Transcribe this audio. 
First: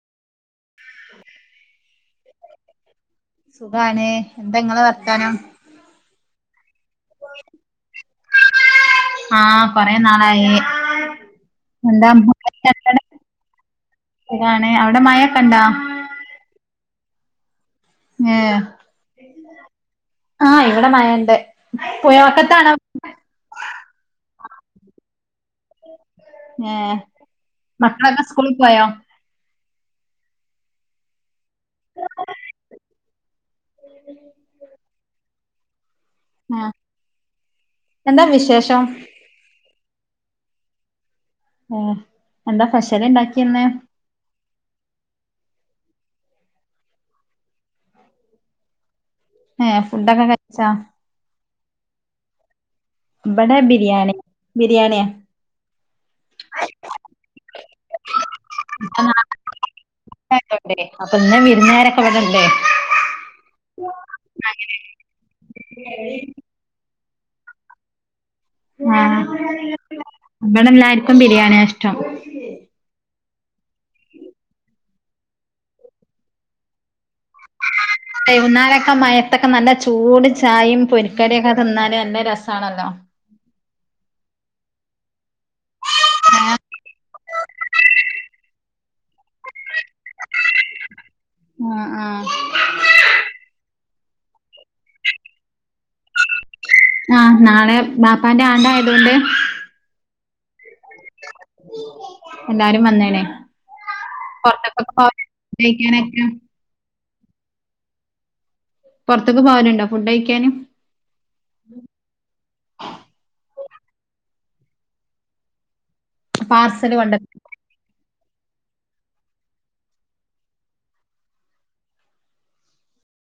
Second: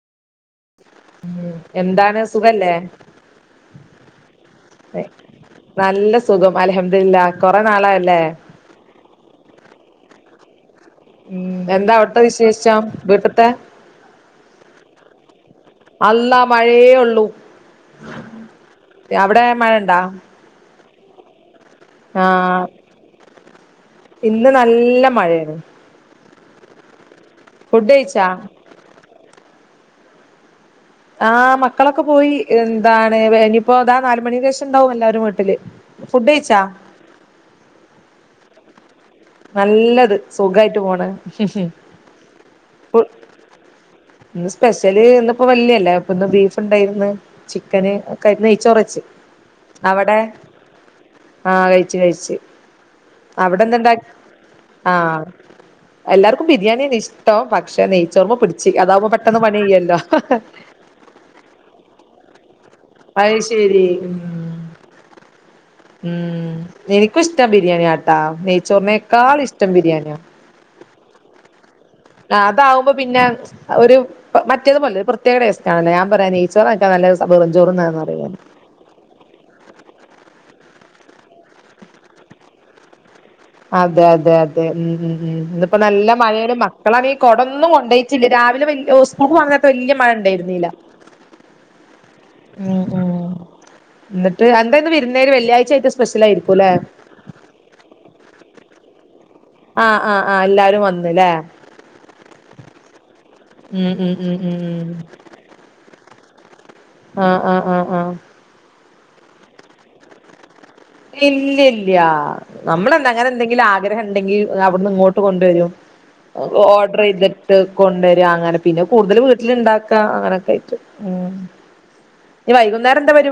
എന്താണ് സുഖല്ലേ സുഖാണ് എന്താ ഇങ്ങളെ വർത്താനം നല്ല സുഖം അൽഹമ്ദിരില്ല കൊറേ നാളായല്ലേ ആഹ് കൊറേ നാളായി ഉം എന്താ അവ്ട്തെ വിശേഷം വീട്ട്ത്തെ സുഖാണ് അവിടെ മഴൊക്കെണ്ടോ അള്ളാ മയേ ഒള്ളൂ ഏഹ് മഴണ്ടാ ആഹ് ഇവിടെ മയണ്ട് ആഹ് പുഴവക്കത്താണ് ഇന്ന് നല്ല മഴേണ് ഏഹ് ഫുഡ് മക്കളൊക്കെ കഴിച്ചാ സ്കൂളിൽ പോയോ ആഹ് മക്കളൊക്കെ പോയി എന്താണ് വേ ഇനിപ്പോ താ നാലുമണിൻ്റേഷം ഉണ്ടാവും എല്ലാരും വീട്ടില് ഫുഡ്ഡ് കഴിച്ചാ ആഹ് എന്താ വിശേഷം നല്ലത് സുഖായിട്ട് പോണ് ഉം എന്താ പെഷ്യൽ ഇണ്ടാക്കിന്ന് ഇന്ന് സ്പെഷ്യല് ഇന്നിപ്പോ വള്ളിയല്ലേ അപ്പൊ ഇന്ന് ബീഫ്ണ്ടായിന്ന് ചിക്കന് ഒക്കെ നെയ്ച്ചോറച്ച് ഏഹ് അവടെ ഫുഡൊക്കെ കഴിച്ചോ ആഹ് കഴിച്ച് കഴിച്ച് ബ്ടെ ബിരിയാണി ബിരിയാണിയാ ആഹ് എല്ലാർക്കും ബിരിയാണി ആണ് ഇഷ്ടം പക്ഷെ നെയ്ച്ചോർമ്മ പിടിച്ച് അതാവുമ്പോ പെട്ടെന്ന് പണിയ്യല്ലോ [unintelligible] അപ്പൊ ഇന്ന് വിരുന്നേരൊക്കെ ഇവിടെണ്ടെ അയ് ശരി ഉം അങ്ങനേണ് ഉം എനിക്കും ഇഷ്ടം ബിരിയാണിയാട്ടാ നെയ്ച്ചോറിനേക്കാളും ഇഷ്ടം ബിരിയാണിയാ ബ്ടെ എല്ലാർക്കും ബിരിയാണിയാ ഇഷ്ടം ആഹ് അതാവുമ്പൊ പിന്നെ ആഹ് ഒരു മറ്റേത് പോലെ ഒരു പ്രത്യേക ടേസ്റ്റാണല്ലേ ഞൻ പറയാ നൈച്ചോറാര്കാവാണ്ടി [unintelligible] വെറും ചോറ് തിന്നാറയും നാളൊക്കെ മഴേ ഇതൊക്കെ നല്ല ചൂട് ചായയും പൊരിക്കടിയൊക്കെ തിന്നാല് നല്ല രസാണല്ലോ അതെ അതെ അതെ ഉം ഉം ഉം ഇന്ന്പ്പോ നല്ല മഴേണ് ആഹ് മക്കളാണേ കൊടൊന്നും കൊണ്ടയി ട്ടില്ല രാവിലെ വല്ലൃ സ്കൂൾക് പോണെനേരത്ത് വല്ലൃ മഴ ഇണ്ടേരിന്നില്ലാ ആഹ് ആഹ് ഉം ഉം ന്നിട്ട് എന്തായന്ന് വിരുന്നേര് വെള്ളിയാഴ്ചായിട്ട് സ്പെഷ്യലായിരിക്കുംല്ലേ ആഹ് നാളെ ബാപ്പാന്റെ ആണ്ടായത് കൊണ്ട് ആഹ് ആഹ് ആഹ് എല്ലാരും വന്നുലേ എല്ലാരും വന്നേണേ ഉം ഉം ഉം ഉം ഉം പൊറ്തൊ [unintelligible] ക്കെ ആഹ് ആഹ് ആഹ് ആഹ് പൊറത്ത്ക്ക് പോവലുണ്ടോ ഫുഡ്ഡൈഴിക്കാന് ഇല്ലി ഇല്ല്യാ നമ്മളെന്താ അങ്ങനെന്തെങ്കിലും ആഗ്രഹണ്ടെങ്കിൽ അവിടുന്ന് ഇങ്ങോട്ട് കൊണ്ടുവരും പാർസല് കൊണ്ട ഓർഡ്രൈത് ട്ട് കൊണ്ട് വരാ അങ്ങനെ പിന്നെ കൂടുതൽ വീട്ടില്ണ്ടാക്കാ അങ്ങനൊക്കായിട്ട് ഉം ഇനിവൈകുന്നേരം എന്താ പരു